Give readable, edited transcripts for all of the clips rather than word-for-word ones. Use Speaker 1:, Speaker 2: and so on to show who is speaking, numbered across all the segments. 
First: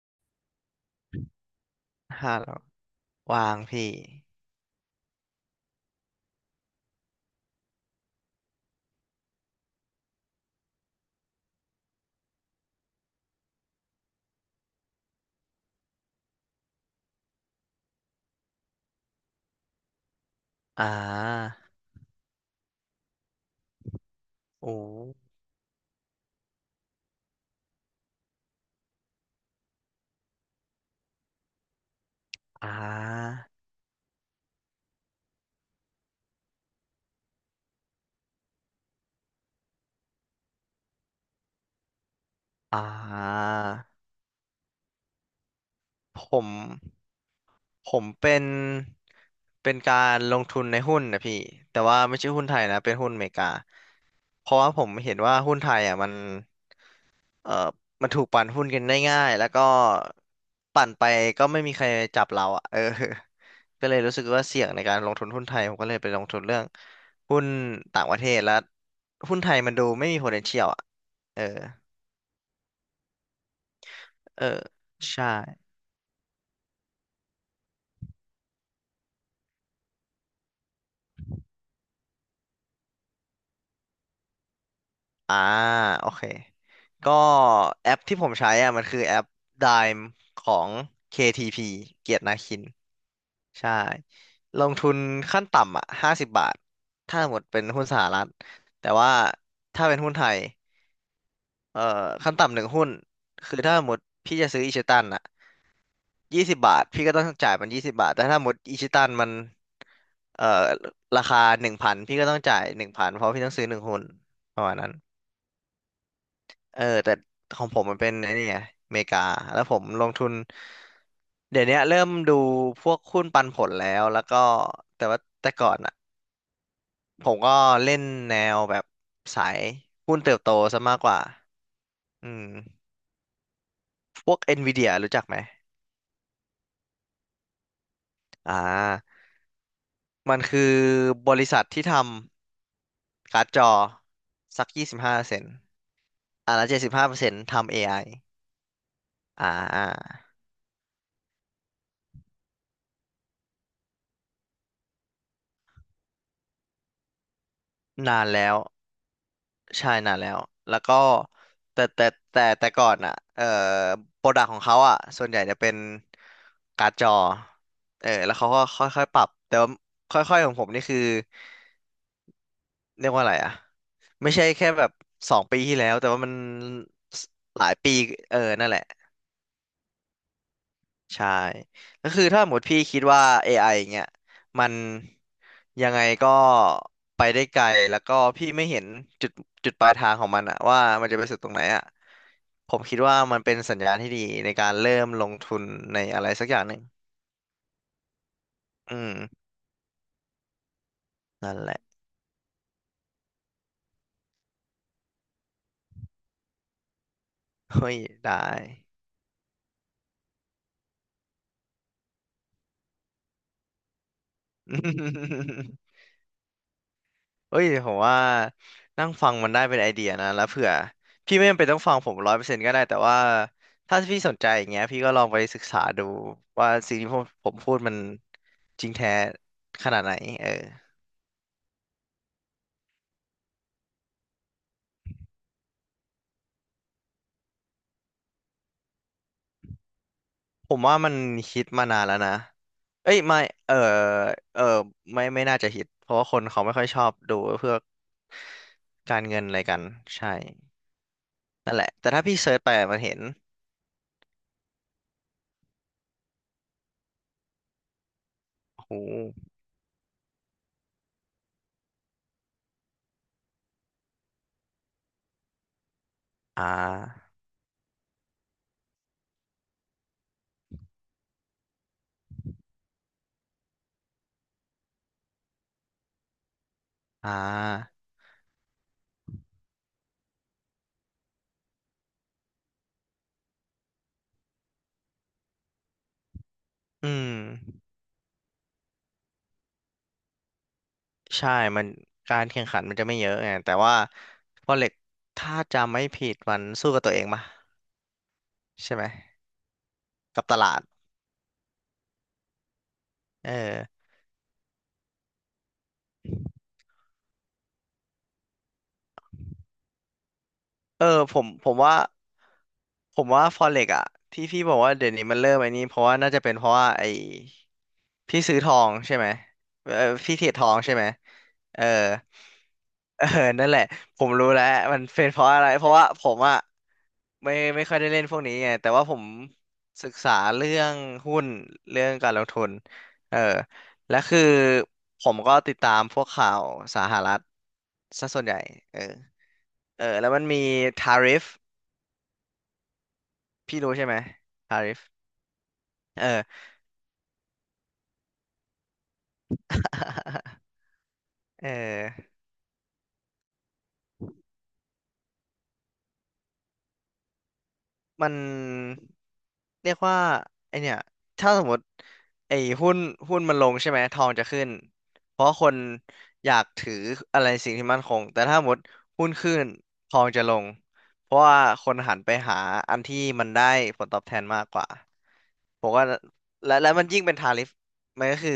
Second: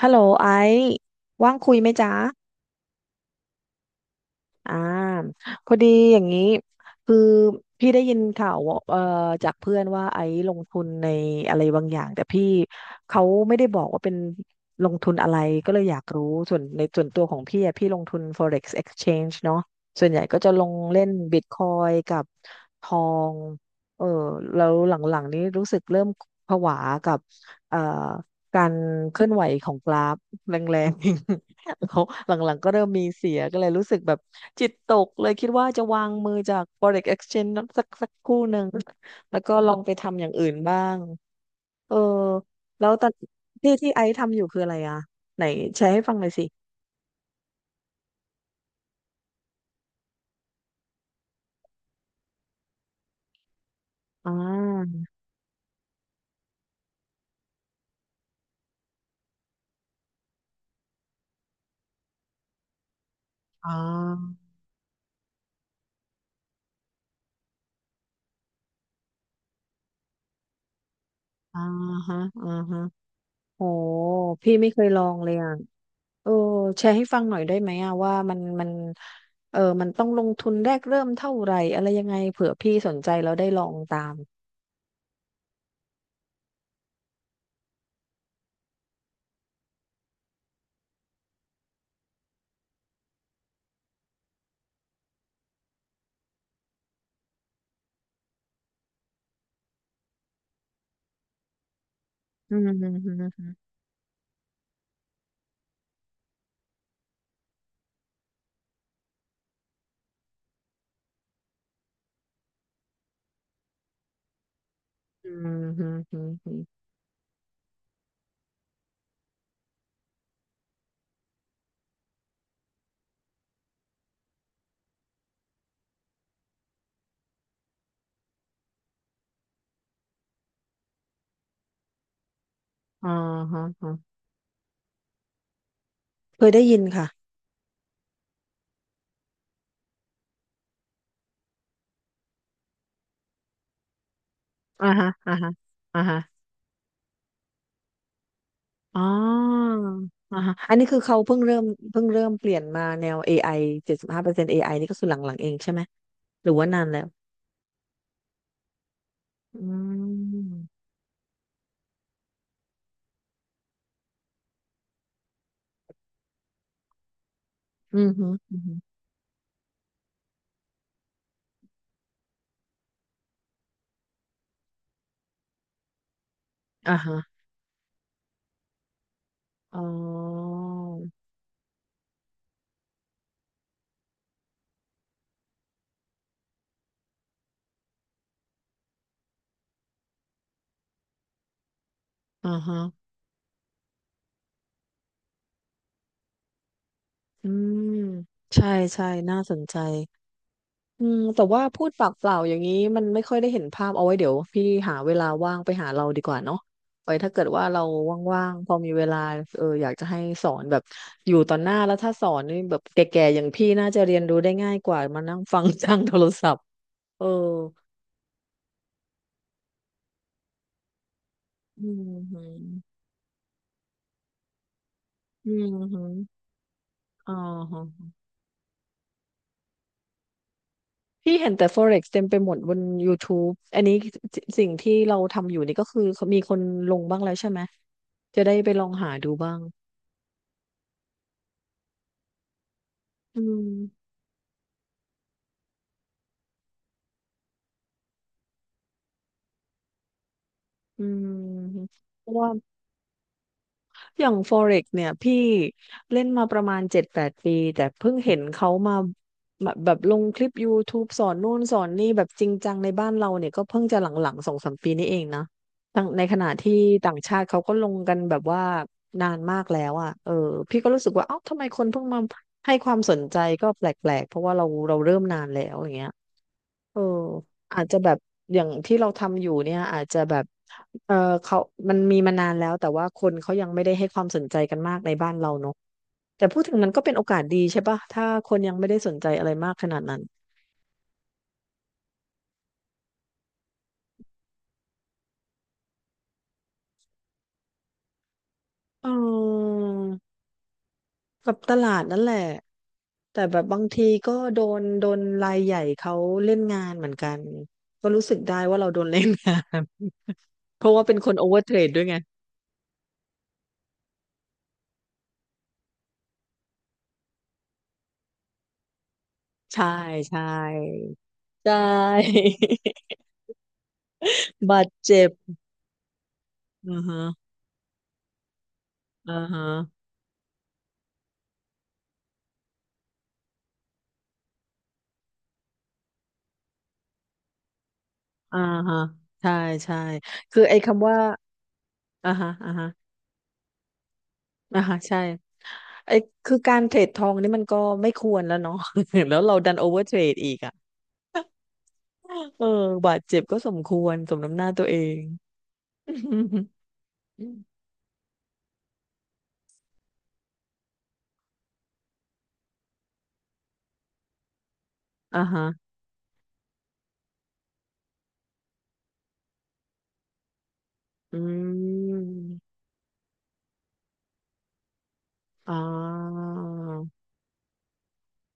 Speaker 1: ฮัลโหลไอซ์ว่างคุยไหมจ๊ะ
Speaker 2: ห้าแล้ววางพี่
Speaker 1: อ่าพอดีอย่างนี้คือพี่ได้ยินข่าวว่าจากเพื่อนว่าไอซ์ลงทุนในอะไรบางอย่างแต่พี่เขาไม่ได้บอกว่าเป็นลงทุนอะไรก็เลยอยากรู้ส่วนในส่วนตัวของพี่อะพี่ลงทุน Forex Exchange เนาะส่วนใหญ่ก็จะลง
Speaker 2: อ่
Speaker 1: เล่น
Speaker 2: า
Speaker 1: Bitcoin กับทองเออแล้ว
Speaker 2: โอ้
Speaker 1: หลังๆนี้รู้สึกเริ่มผวากับเอ่อการเคลื่อนไหวของกราฟแรงๆ เขาหลังๆก็
Speaker 2: อ่
Speaker 1: เริ่มมีเสี
Speaker 2: า
Speaker 1: ยก็เลยรู้สึกแบบจิตตกเลยคิดว่าจะวางมือจาก Forex Exchange นั้นสักคู่หนึ่งแล้วก็ลองไปทำอย่างอื่นบ้างเออ
Speaker 2: อ่
Speaker 1: แล้วตอน
Speaker 2: า
Speaker 1: ที่ไอซ์ทำอยู่คืออะไรอ่ะไหนแชร์ให้ฟัง
Speaker 2: ผ
Speaker 1: หน่อยสิ
Speaker 2: ม ผมเป็นการลงทุนในหุ้นนะพี่ แต่ว่าไม่ใช่หุ้นไทยนะ เป็นหุ้นอเมริกา
Speaker 1: อ่
Speaker 2: เพราะว่าผม
Speaker 1: า
Speaker 2: เห็นว่าหุ้นไทยอ่ะมัน เอ่อมันถูกปั่นหุ้นกันได้ง่ายแล้วก็ปั่นไปก็ไม่มีใครจับเราอ่ะ เออ
Speaker 1: อ่
Speaker 2: ก็เลยรู้สึกว่า
Speaker 1: า
Speaker 2: เสี่ยงในการลงทุนหุ้นไทย ผมก็เลยไปลงทุนเรื่องหุ้นต่างประเทศแล้วหุ้นไทยมันดูไม่มี potential อ่ะเออ
Speaker 1: อ่าฮะอ่าฮะโห
Speaker 2: เออ
Speaker 1: พี่ไม่เคยลอง
Speaker 2: ใช่
Speaker 1: เลยอ่ะเออแชร์ให้ฟังหน่อยได้ไหมอ่ะว่ามันเออมันต้องลงทุนแรกเริ่มเท่าไหร่อะไรยังไงเผื่อพี่สนใจแล้วได้ลองตาม
Speaker 2: อ่าโอเค ก็แอปที่ผมใช้อ่ะมันคือแอป Dime ของ KTP เกียรตินาคิน ใช่ลงทุนขั้นต่ำอ่ะ50 บาทถ้าหมดเป็นหุ้นสหรัฐแต่ว่าถ้าเป็นหุ้นไทยเอ่อขั้น
Speaker 1: อื
Speaker 2: ต่ำหนึ่งหุ้น
Speaker 1: ม
Speaker 2: คือถ้าหมดพี่จะซื้ออิชิตันอ่ะยี่สิบบาทพี่ก็ต้องจ่ายมันยี่สิบบาทแต่ถ้าหมดอิชิตันมันเอ่อราคาหนึ่งพันพี่ก็ต้องจ่ายหนึ่งพันเพราะพี่ต้องซื้อหนึ่งหุ้นประมาณนั้น
Speaker 1: อืมฮึฮึฮึ
Speaker 2: เออแต่ของผมมันเป็นไอ้นี่ไงอเมริกาแล้วผมลงทุนเดี๋ยวเนี้ยเริ่มดูพวกหุ้นปันผลแล้วแล้วก็แต่ว่าแต่ก่อนอะ ผมก็เล่นแนวแบบสายหุ้นเติบโตซะมากกว่า อืม
Speaker 1: อ๋อฮะฮะ
Speaker 2: พวก NVIDIA รู้จักไหม
Speaker 1: เคยได้ยินค่ะ
Speaker 2: อ่ามันคือบริษัทที่ทำการ์ดจอสักยี่
Speaker 1: อ่า
Speaker 2: สิบ
Speaker 1: ฮะ
Speaker 2: ห้าเปอร์
Speaker 1: อ่า
Speaker 2: เซ็น
Speaker 1: ฮะ
Speaker 2: ต์
Speaker 1: อ่าฮะ
Speaker 2: แล้ว75%ทำ AI
Speaker 1: อ๋อ
Speaker 2: อไอ
Speaker 1: อ่าฮะอันนี้คือเขาเพิ่งเริ่มเพิ่งเริ่มเปลี่ยนมาแนว AI 75% AI นต์เอไอนี่ก็คือหลังๆเองใช่ไหมหรือว่านานแล้ว
Speaker 2: นานแล้ว
Speaker 1: อื
Speaker 2: ใช่นานแล้ว แล้ว
Speaker 1: ม
Speaker 2: ก็แต่แต่แต่ก่อนอ่ะโปรดักของเขาอ่ะส่วนใหญ่จะเป็นการ์ดจอ
Speaker 1: อื
Speaker 2: เอ
Speaker 1: ม
Speaker 2: อ
Speaker 1: ฮึ
Speaker 2: แล้วเขา
Speaker 1: อืม
Speaker 2: ก็
Speaker 1: ฮึ
Speaker 2: ค่อยๆปรับ แต่ว่าค่อยๆของผมนี่คือ เรียกว่าอะไรอ่ะไม่ใช่แค่แบบ2 ปีที่แล้วแต่ว่ามัน
Speaker 1: อ่าฮะ
Speaker 2: หลายปีเออนั่นแหละ
Speaker 1: อ๋อ
Speaker 2: ใช่ก็คือถ้าหมดพี่คิดว่า AI อไออย่างเงี้ยมันยังไงก็ไปได้ไกลแล้วก็พี่ไม่เห็นจุดจุดปลายทางของมันอะว่ามันจะไปสุดตรงไหนอะ
Speaker 1: อ่า
Speaker 2: ผ
Speaker 1: ฮะ
Speaker 2: มคิดว่ามันเป็นสัญญาณที่ดีในการเริ่มลงทุนในอะไรสักอย่างหนึ่ง
Speaker 1: อืมใช่
Speaker 2: อื
Speaker 1: ใช่
Speaker 2: ม
Speaker 1: น่าสนใจ อืมแต่
Speaker 2: นั่น
Speaker 1: ว่า
Speaker 2: แหละ
Speaker 1: พูดปากเปล่าอย่างนี้มันไม่ค่อยได้เห็นภาพเอาไว้เดี๋ยวพี่หาเวลาว่างไปหาเราดีกว่าเนาะไว้ถ้าเกิดว่าเรา
Speaker 2: เฮ้ยได้
Speaker 1: ว่างๆพอมีเวลาเอออยากจะให้สอนแบบอยู่ต่อหน้าแล้วถ้าสอนนี่แบบแก่ๆอย่างพี่น่าจะเรียนรู้ได้ง่ายกว่ามานั่งฟัง ทา งโทรศัพท์เออ
Speaker 2: เอ้ยผมว่านั่งฟังมันได้เป็นไอเดียนะแล้วเผื่อพี่ไม่จำเป็นต้อ
Speaker 1: อื
Speaker 2: งฟังผ
Speaker 1: ม
Speaker 2: มร้อย
Speaker 1: ฮึ
Speaker 2: เปอร์เซ็นต์ก็ได้แต่ว่าถ้าพี่สนใจอย่างเงี้ยพี่ก็ลองไป
Speaker 1: อื
Speaker 2: ศึก
Speaker 1: ม
Speaker 2: ษา
Speaker 1: ฮึ
Speaker 2: ดูว่าสิ่งที่ผม
Speaker 1: อ๋อ
Speaker 2: ผมพูดมัน
Speaker 1: ฮะ
Speaker 2: จริงแท้ขนาดไหนเออ
Speaker 1: พี่เห็นแต่ Forex เต็มไปหมดบน YouTube อันนี้สิสิ่งที่เราทำอยู่นี่ก็คือมีคนลงบ้างแล้วใช่ไหมจะได้ไปลองหาดูบ้าง
Speaker 2: ผมว่ามันฮิตมานานแล้วนะเอ้ยไม่
Speaker 1: อื
Speaker 2: เออ
Speaker 1: ม
Speaker 2: เออไม่ไม่น่าจะฮิตเพราะว่าคนเขาไม่ค่อยชอบดูเพื่อการเงินอะไรกันใช่
Speaker 1: อืม
Speaker 2: นั่นแหละแต่ถ้า
Speaker 1: เพราะ
Speaker 2: พี่
Speaker 1: ว่า
Speaker 2: เซิร์ชไปอะมันเห็น
Speaker 1: อย่าง Forex เนี่ยพี่เล่นมาประมาณ7-8 ปีแต่เพิ่งเห็นเขา
Speaker 2: โอ้โห
Speaker 1: มาแบบลงคลิป YouTube สอนนู่นสอนนี่แบบจริงจังในบ้านเราเนี่ยก็เพิ่งจะหลังๆ2-3 ปีนี้เองนะต่างในขณะ
Speaker 2: อ่า
Speaker 1: ที่ต่างชาติเขาก็ลงกันแบบว่านานมากแล้วอ่ะเออพี่ก็รู้สึกว่าเอ้าทำไมคนเพิ่งมาให้ความสนใจก็แปลกๆเพราะว่าเราเริ่มนานแล้วอย่างเงี้ย เออ
Speaker 2: อ่
Speaker 1: อาจ
Speaker 2: า
Speaker 1: จะแบบอย่างที่เราทำอยู่เนี่ยอาจจะแบบเออเขามันมีมานานแล้วแต่ว่าคนเขายังไม่ได้ให้ความสนใจกันมากในบ้านเราเนอะแต่พูดถึงมันก็
Speaker 2: อื
Speaker 1: เป็นโอกาสดีใช่
Speaker 2: ม
Speaker 1: ปะถ้าคนยังไม่ได้สนใจอะไรมากขนาดนั้น
Speaker 2: ใช่มันการแข่งขันมันจะไม่เยอะไงแต่ว่าพอเหล็กถ้าจำไม่ผิดมันสู้กับตัวเองปะใช่ไห
Speaker 1: เ
Speaker 2: ม
Speaker 1: ออ
Speaker 2: กับตลาด
Speaker 1: กับตลาดนั่นแหละแต่
Speaker 2: เออ
Speaker 1: แบบบางทีก็โดนรายใหญ่เขาเล่นงานเหมือนกันก็รู้สึกได้ว่าเราโดนเล่นงาน เพราะ
Speaker 2: เอ
Speaker 1: ว่า
Speaker 2: อ
Speaker 1: เป็นค
Speaker 2: ผ
Speaker 1: นโอ
Speaker 2: ม
Speaker 1: เวอ
Speaker 2: ผ
Speaker 1: ร์เท
Speaker 2: ม
Speaker 1: รด
Speaker 2: ว่า
Speaker 1: ด้วยไง
Speaker 2: ผมว่าฟอเร็กอะที่พี่บอกว่าเดี๋ยวนี้มันเริ่มไอ้นี้เพราะว่าน่าจะเป็นเพราะว่าไอ้พี่ซื้อทองใช่ไหม
Speaker 1: ใช่
Speaker 2: เออพี่
Speaker 1: ใช่
Speaker 2: เทรดทองใช่ไหม
Speaker 1: ใช่
Speaker 2: เออ เออนั่นแหละผมรู้แล้ว
Speaker 1: บาด
Speaker 2: มัน
Speaker 1: เจ็
Speaker 2: เป็น
Speaker 1: บ
Speaker 2: เพราะอะไรเพราะว่าผมอะ
Speaker 1: อือฮะ
Speaker 2: ไม่ค่อยได้เล่นพวกนี้ไงแต่ว่าผม
Speaker 1: อ่าฮะ
Speaker 2: ศึกษาเรื่องหุ้นเรื่องการลงทุนเออและคือผมก็ติดตามพวกข่าวสหรัฐซะส่วนใหญ่
Speaker 1: อ่า
Speaker 2: เอ
Speaker 1: ฮะ
Speaker 2: อ
Speaker 1: ใช่ใช่
Speaker 2: เออแล้วมันมี
Speaker 1: คือไอ้คำ
Speaker 2: ทา
Speaker 1: ว่า
Speaker 2: ริฟ
Speaker 1: อ่าฮะอ่าฮะ
Speaker 2: พี่รู้ใช่ไหมทา
Speaker 1: อ่า
Speaker 2: ริ
Speaker 1: ฮะ
Speaker 2: ฟ
Speaker 1: ใช่ไอ้
Speaker 2: เออ
Speaker 1: คือการเทรดทองนี่มันก็ไม่ควรแล้วเนาะ แล้วเราดันโอเวอร์เทรดอีก อ่ะ
Speaker 2: เออ
Speaker 1: เออบาดเจ็บก็สมควรสมน้ำหน้าตัวเอง
Speaker 2: มันเรียกว่าไอเนี่ยถ้าสมมติไอหุ้นหุ้นมันลงใช่ไหมทองจะขึ้นเพ
Speaker 1: อ่า
Speaker 2: ราะ
Speaker 1: ฮะ
Speaker 2: คนอยากถืออะไรสิ่งที่มั่นคงแต่ถ้าสมมติหุ้นขึ้นทองจะลงเพ
Speaker 1: อื
Speaker 2: ราะว่าคนหันไปหา
Speaker 1: ม
Speaker 2: อันที่มันได้ผลตอบแทนมากกว่า
Speaker 1: อ่า
Speaker 2: ผมว่าและมันยิ่งเป็นทาริฟมันก็คือ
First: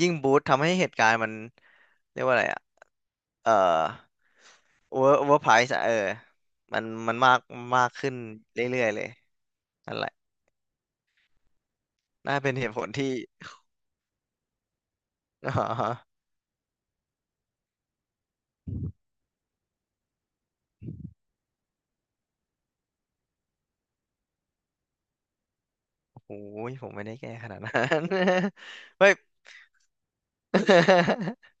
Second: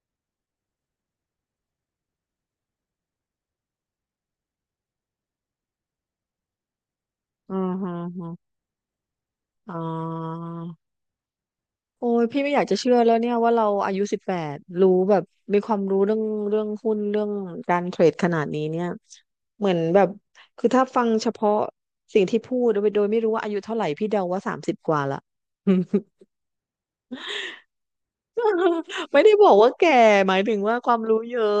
Speaker 2: ยิ่งบูสต์ทำให้เหตุการณ์มันเรียกว่าอะไรอะเอ่อ overprice อะเออมันมาก
Speaker 1: อ่า
Speaker 2: มา
Speaker 1: ฮ
Speaker 2: กขึ้น
Speaker 1: ะ
Speaker 2: เรื่อยๆเลย
Speaker 1: อ่า
Speaker 2: นั่นแหละ
Speaker 1: โอ้ย
Speaker 2: น่า
Speaker 1: พี่ไม่
Speaker 2: เป็น
Speaker 1: อยา
Speaker 2: เห
Speaker 1: กจะ
Speaker 2: ตุผล
Speaker 1: เชื่อ
Speaker 2: ที่
Speaker 1: แล้วเนี่ยว่าเราอายุ18รู้แบบ
Speaker 2: อ๋
Speaker 1: มีความรู้เรื่อ
Speaker 2: อ
Speaker 1: งเรื่องหุ้นเรื่องการเทรดขนาดนี้เนี่ยเหมือนแบบคือถ้าฟังเฉพาะสิ่งที่พูดโดยไม่รู้ว่าอายุเท่าไหร่พี่เดาว่า30กว่าละ
Speaker 2: โอ้โหผมไม่ได้แก้ขนาดนั้น เฮ้ ย
Speaker 1: ไม่ได้บอกว่าแก่หมายถึงว่าความรู้เยอะ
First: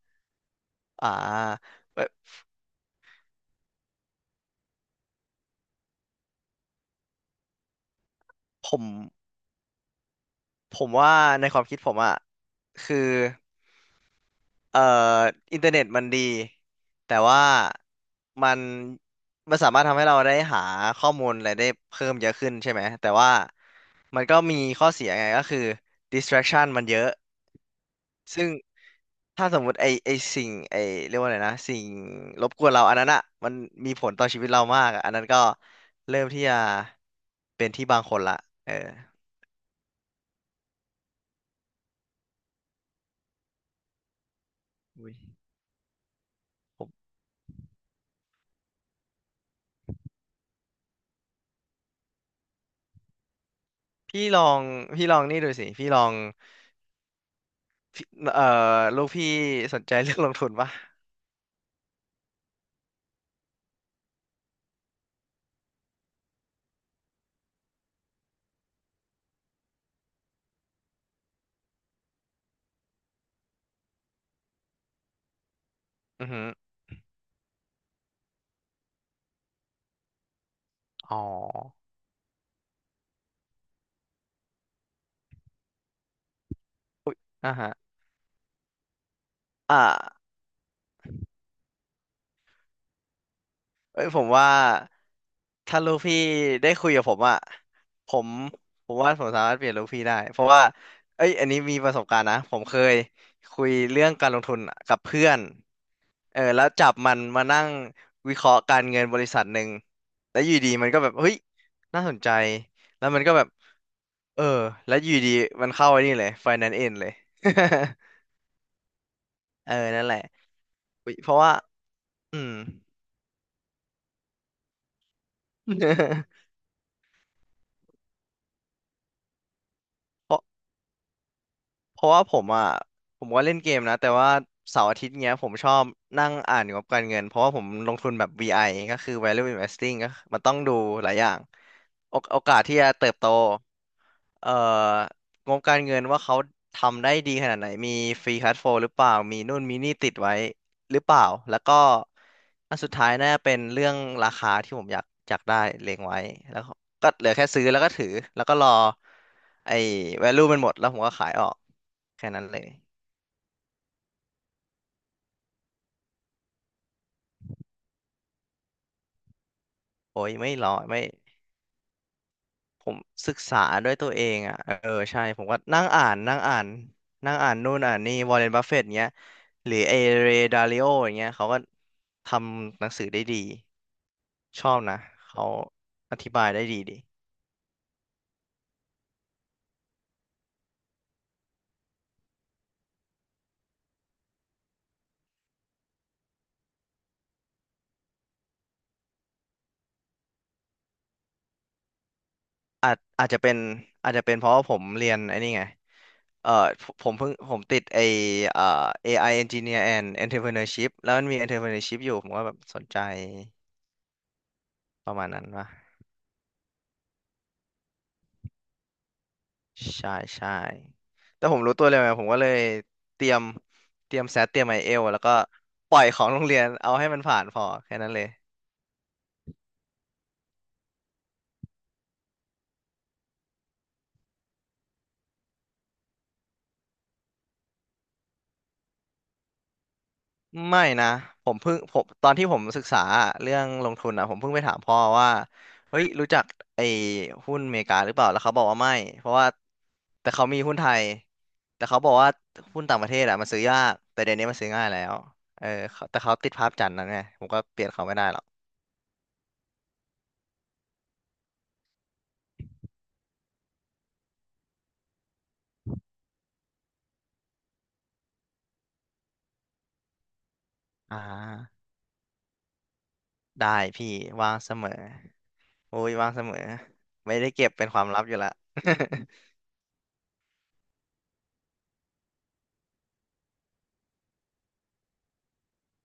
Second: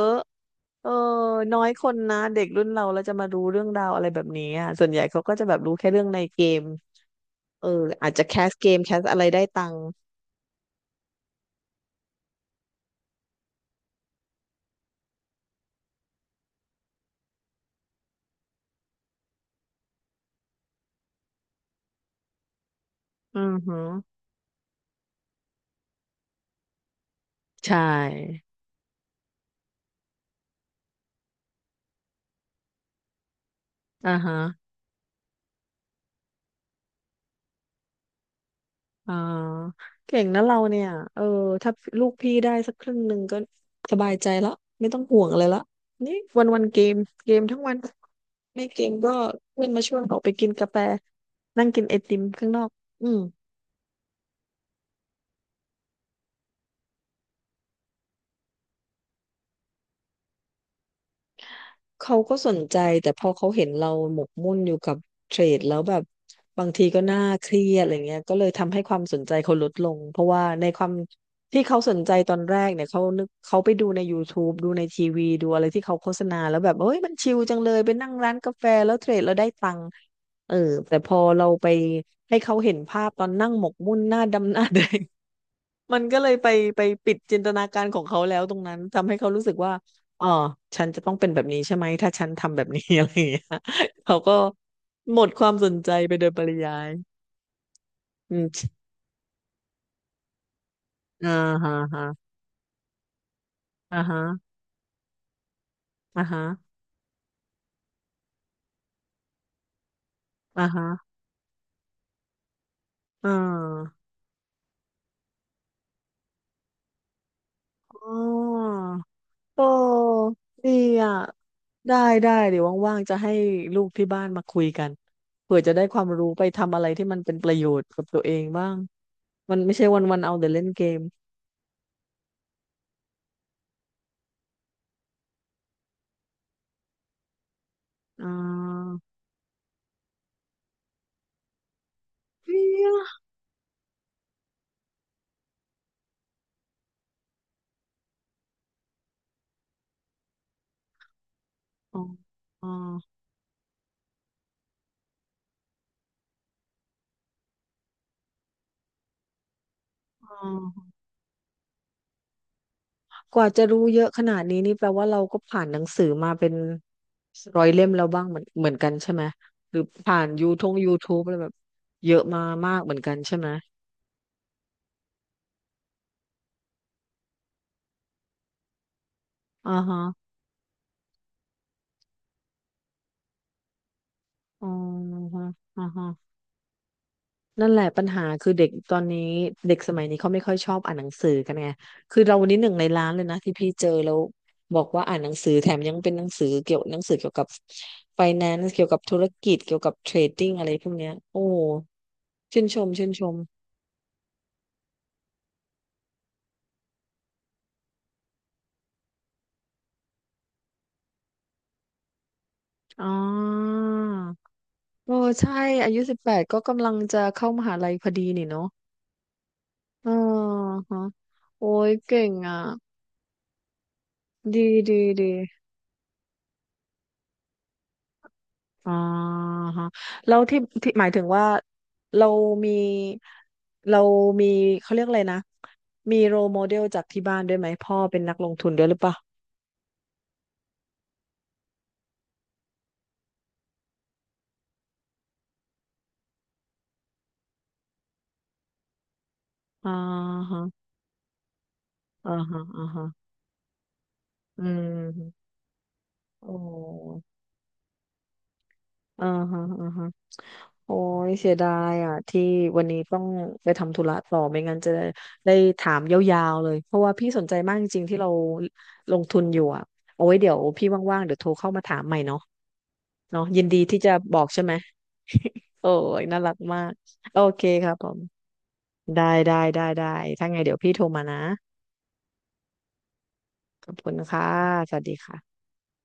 Speaker 1: เออ
Speaker 2: อ่า
Speaker 1: น้อยคน
Speaker 2: เอ้ย
Speaker 1: นะเด็กรุ่นเราจะมารู้เรื่องราวอะไรแบบนี้อะส่วนใหญ่เขาก็จะแบบรู้แค่เรื่องในเกมเอออาจจะแคสเก
Speaker 2: ผ
Speaker 1: ม
Speaker 2: ม
Speaker 1: แคสอะไรได้ตังค์
Speaker 2: ผมว่าในความคิดผมอ่ะคือเอ่ออินเทอร์เน็ตมันดี แต่ว่ามันมันสามารถทำให้เราได้หาข้อมูลอะไรได้เพิ่มเยอะขึ้นใช่ไหม แต่ว่า
Speaker 1: อือฮึ
Speaker 2: มันก็มีข้อเสียไงก็คือ distraction มันเยอะ
Speaker 1: ใช่
Speaker 2: ซึ่งถ้าสมมุติไอไอสิ่งไอเรียกว่าอะไรนะสิ่งรบกวนเราอันนั้นอ่ะมันมีผ
Speaker 1: อ่า
Speaker 2: ลต่อ
Speaker 1: ฮะ
Speaker 2: ชีวิตเรามากอะอันนั้นก็เริ่มที่จะเป็นที่บางคนละเออ
Speaker 1: อ่าเก่งนะเราเนี่ยเออถ้าลูกพี่ได้สักครึ่งหนึ่งก็สบายใจละไม่ต้อง
Speaker 2: อุ๊ย
Speaker 1: ห่วงอะไรละนี่วันวันเก
Speaker 2: ผ
Speaker 1: ม
Speaker 2: ม
Speaker 1: เกมทั้งวันไม่เกมก็เพื่อนมาชวนออกไปกินกาแฟนั่งกินไอติมข้างนอกอืม
Speaker 2: พี่ลองพี่ลองนี่ดูสิพี่ลองพี่เอ่อลูกพี่สนใจเรื่องลงทุนปะ
Speaker 1: เขาก็สนใจแต่พอเขาเห็นเราหมกมุ่นอยู่กับเทรดแล้วแบบบางทีก็น่าเครียดอะไรเงี้ยก็เลยทำให้ความสนใจเขาลดลงเพราะว่าในความที่เขาสนใจตอนแรกเนี่ยเขานึกเขาไปดูในยูทูบดูในทีวีดูอะไรที่เขาโฆษ
Speaker 2: อือ
Speaker 1: ณา
Speaker 2: หือ
Speaker 1: แล้วแบบเอ้ยมันชิลจังเลยไปนั่งร้านกาแฟแล้วเทรดแล้วได้ตังค์เออแต่พ
Speaker 2: อ๋
Speaker 1: อ
Speaker 2: อ
Speaker 1: เราไปให้เขาเห็นภาพตอนนั่งหมกมุ่นหน้าดำหน้าแดง มันก็เลยไปปิ
Speaker 2: อุ๊
Speaker 1: ด
Speaker 2: ย
Speaker 1: จินต
Speaker 2: อ่า
Speaker 1: นา
Speaker 2: ฮะ
Speaker 1: การของเขาแล้วตรงนั้นทำให้เขารู้สึกว่า
Speaker 2: อ่า
Speaker 1: อ๋อฉันจะต้องเป็นแบบนี้ใช่ไหมถ้าฉันทำแบบนี้ อะไรอย่างเงี้ย
Speaker 2: เอ้ย
Speaker 1: เขา
Speaker 2: ผม
Speaker 1: ก็
Speaker 2: ว่า
Speaker 1: หมดความสน
Speaker 2: ถ้า
Speaker 1: ใจ
Speaker 2: ลูก
Speaker 1: ไป
Speaker 2: พี่
Speaker 1: โดยปริ
Speaker 2: ได้
Speaker 1: ยา
Speaker 2: คุ
Speaker 1: ย
Speaker 2: ยกับผมอะผม
Speaker 1: อืม
Speaker 2: ว่าผมสามารถเปลี่ยนลูกพี่ได้เพราะว่าเอ้
Speaker 1: อ่า
Speaker 2: ยอันนี้
Speaker 1: ฮะ
Speaker 2: มีประส
Speaker 1: ฮะ
Speaker 2: บการณ์นะผมเคยคุย
Speaker 1: อ่า
Speaker 2: เรื่อง
Speaker 1: ฮะ
Speaker 2: การลงทุนกับเพื่อน
Speaker 1: อ่า
Speaker 2: เอ
Speaker 1: ฮะ
Speaker 2: อแล้วจับมันมานั่งวิเคราะห์การเงินบริษัทหนึ่งแล้วอยู่
Speaker 1: อ่า
Speaker 2: ดี
Speaker 1: ฮะ
Speaker 2: มันก็แบบเฮ้ยน่าสนใจแล้วมัน
Speaker 1: อ่
Speaker 2: ก็แบบ
Speaker 1: า
Speaker 2: เออแล้วอยู่ดีมันเข้าไอ้นี่เลย finance end เลย
Speaker 1: อ๋อโอ
Speaker 2: เออนั่นแหละ
Speaker 1: ้ดี
Speaker 2: อุ๊
Speaker 1: อ่ะ
Speaker 2: ยเพราะว่า
Speaker 1: ได้ได้
Speaker 2: อืม
Speaker 1: เดี๋ยวว่างๆจะให้ลูกที่บ้านมาคุยกันเผื่อจะได้ความรู้ไป ทำอะไรที่มันเป็นประโยชน์กับตัวเองบ้างมันไม่ใช่วันๆ
Speaker 2: เพ
Speaker 1: เอา
Speaker 2: ราะ
Speaker 1: แต่เล่นเกม
Speaker 2: เพราะว่าผมอ่ะผมก็เล่นเกมนะแต่ว่าเสาร์อาทิตย์เงี้ยผมชอบนั่งอ่านงบการเงินเพราะว่าผมลงทุนแบ
Speaker 1: อ่า
Speaker 2: บ VI ก็คือ Value Investing ก็มันต้องดูหลายอย่างโอ
Speaker 1: เป
Speaker 2: กาส
Speaker 1: รี
Speaker 2: ที่จะ
Speaker 1: ยว
Speaker 2: เติบโตเอ่องบการเงินว่าเขาทำได้ดีขนาดไหนมีฟรีคัชโฟลหรือเปล่ามีนู่นมีนี่ติดไว้หรือเปล่าแล้วก็
Speaker 1: อ๋ออ๋อ
Speaker 2: อันสุดท้ายน่าจะเป็นเรื่องราคาที่ผมอยากอยากได้เล็งไว้แล้ว ก็เหลือแค่ซื้อแล้วก็ถือแล้วก็รอไอ้
Speaker 1: อ๋
Speaker 2: value
Speaker 1: อ
Speaker 2: มันหมดแล้วผมก็ขายออกแค่นั้นเลย
Speaker 1: กว่าจะรู้เยอะขนาดนี้นี่แปลว่าเราก็ผ่านหนังสือมาเป็น100 เล่มแล้วบ้างเหมือนกันใช่ไหมหรือผ่า
Speaker 2: โอ้
Speaker 1: น
Speaker 2: ย
Speaker 1: ยู
Speaker 2: ไม่
Speaker 1: ท
Speaker 2: รอ
Speaker 1: ง
Speaker 2: ไม่
Speaker 1: YouTube อะไรแบบเยอะมามาก
Speaker 2: ผ
Speaker 1: เหมือ
Speaker 2: ม
Speaker 1: นกัน
Speaker 2: ศึ
Speaker 1: ใช่
Speaker 2: ก
Speaker 1: ไหม
Speaker 2: ษาด้วยตัวเองอ่ะเออใช่ผมก็นั่งอ่านนั่งอ่านนั่งอ่านนู่นอ่านนี่วอร์เรนบัฟเฟตต์เงี้ยห
Speaker 1: อ่า
Speaker 2: รือไอ
Speaker 1: ฮะ
Speaker 2: เรดาลิโออย่างเงี้ยเขาก็ทำหนังสือได้ดีช
Speaker 1: อ๋
Speaker 2: อบนะ
Speaker 1: อ
Speaker 2: เขา
Speaker 1: อ่าฮะ
Speaker 2: อธิบายได้ดีดี
Speaker 1: นั่นแหละปัญหาคือเด็กตอนนี้เด็กสมัยนี้เขาไม่ค่อยชอบอ่านหนังสือกันไงคือเราวันนี้หนึ่งในร้านเลยนะที่พี่เจอแล้วบอกว่าอ่านหนังสือแถมยังเป็นหนังสือเกี่ยวหนังสือเกี่ยวกับ f i n a n c ์เกี่ยวกับธุรกิจเกี่ยวกับเทรดดิ้งอะไรพวกเนี้ยโอ้โหชื่นชมชื่นช
Speaker 2: อาจ
Speaker 1: ม
Speaker 2: จะเป็นอาจจะเป็นเพราะว่าผมเรียนไอ้นี่ไง เอ่อผมเพิ่งผมติดไอเอ่อ AI Engineer and Entrepreneurship แล้วมันมี Entrepreneurship อยู่ผมก็แบบสนใจ
Speaker 1: อ๋อ
Speaker 2: ประ
Speaker 1: โอ้
Speaker 2: มาณนั้น
Speaker 1: ใช่
Speaker 2: ว่ะ
Speaker 1: อายุ18ก็กำลังจะเข้ามหาลัยพอดีนี่เนาะอ๋
Speaker 2: ใช่
Speaker 1: อ
Speaker 2: ใช่
Speaker 1: ฮะ
Speaker 2: แต่ผม
Speaker 1: โอ้
Speaker 2: รู้ตัว
Speaker 1: ย
Speaker 2: เลยไง
Speaker 1: เก่
Speaker 2: ผม
Speaker 1: ง
Speaker 2: ก็เลย
Speaker 1: อ่ะ
Speaker 2: เตรียมเตรียมแซดเตรียม
Speaker 1: ดี
Speaker 2: ไอเอ
Speaker 1: ดี
Speaker 2: ลแล้วก็
Speaker 1: ดี
Speaker 2: ปล่อยของโรงเรียนเอาให้มันผ่านพอแค่นั้นเลย
Speaker 1: อ่าฮะแล้วที่หมายถึงว่าเรามีเรามีเขาเรียกอะไรนะมีโรโมเดลจากที่บ้านด้วยไหมพ่อเป็นนักลงทุนด้วยหรือเปล่า
Speaker 2: ไม่นะผมเพิ่งผมตอนที่ผมศึกษาเรื่องลงทุนอ่ะผมเพิ่งไปถามพ่อว่าเฮ้ยรู้จักไอ้หุ้นอเมริกาหรือเปล่าแล้วเขาบอกว่าไม่เพราะว่า
Speaker 1: อ่า
Speaker 2: แต่เขา
Speaker 1: ฮะ
Speaker 2: มีหุ้นไทยแต่เขาบอกว่า
Speaker 1: อ่าฮะ
Speaker 2: หุ้น
Speaker 1: อ่า
Speaker 2: ต่างป
Speaker 1: ฮะ
Speaker 2: ระเทศอ่ะมันซื้อยากแต่เดี๋ยวนี้มัน
Speaker 1: อื
Speaker 2: ซื้อง่ายแล้ว
Speaker 1: ม
Speaker 2: เออเขาแต่เขาติด
Speaker 1: โอ้
Speaker 2: ภาพจำนะไงผมก็เปลี่ยนเขาไม่ได้หรอก
Speaker 1: อ่าฮะอ่าฮะ โอ้ยเสียดายอ่ะที่วันนี้ต้องไปทำธุระต่อไม่งั้นจะได้ได้ถามยาวๆเลยเพราะว่าพี่สนใจมากจริงๆที่เราลงทุนอยู่อ่ะโอ้ยเดี๋ยวพี่
Speaker 2: อ่
Speaker 1: ว่างๆเดี๋ยวโทรเข้ามา
Speaker 2: า
Speaker 1: ถามใหม่เนาะเนาะยิน
Speaker 2: ได้
Speaker 1: ดีที่
Speaker 2: พี่
Speaker 1: จะบอก
Speaker 2: ว่าง
Speaker 1: ใช่
Speaker 2: เส
Speaker 1: ไหม
Speaker 2: มอ
Speaker 1: โอ้
Speaker 2: โอ้ย
Speaker 1: ย
Speaker 2: ว่าง
Speaker 1: น่า
Speaker 2: เส
Speaker 1: รั
Speaker 2: ม
Speaker 1: ก
Speaker 2: อ
Speaker 1: มาก
Speaker 2: ไม่
Speaker 1: โอ
Speaker 2: ได้
Speaker 1: เค
Speaker 2: เก็บเป็
Speaker 1: ค
Speaker 2: น
Speaker 1: รับ
Speaker 2: ควา
Speaker 1: ผ
Speaker 2: ม
Speaker 1: ม
Speaker 2: ลับอยู่ละ
Speaker 1: ได้ ได้ได้ได้ถ้าไงเดี๋ยวพี่โทรมานะขอบคุณค่ะสวัสดีค่ะ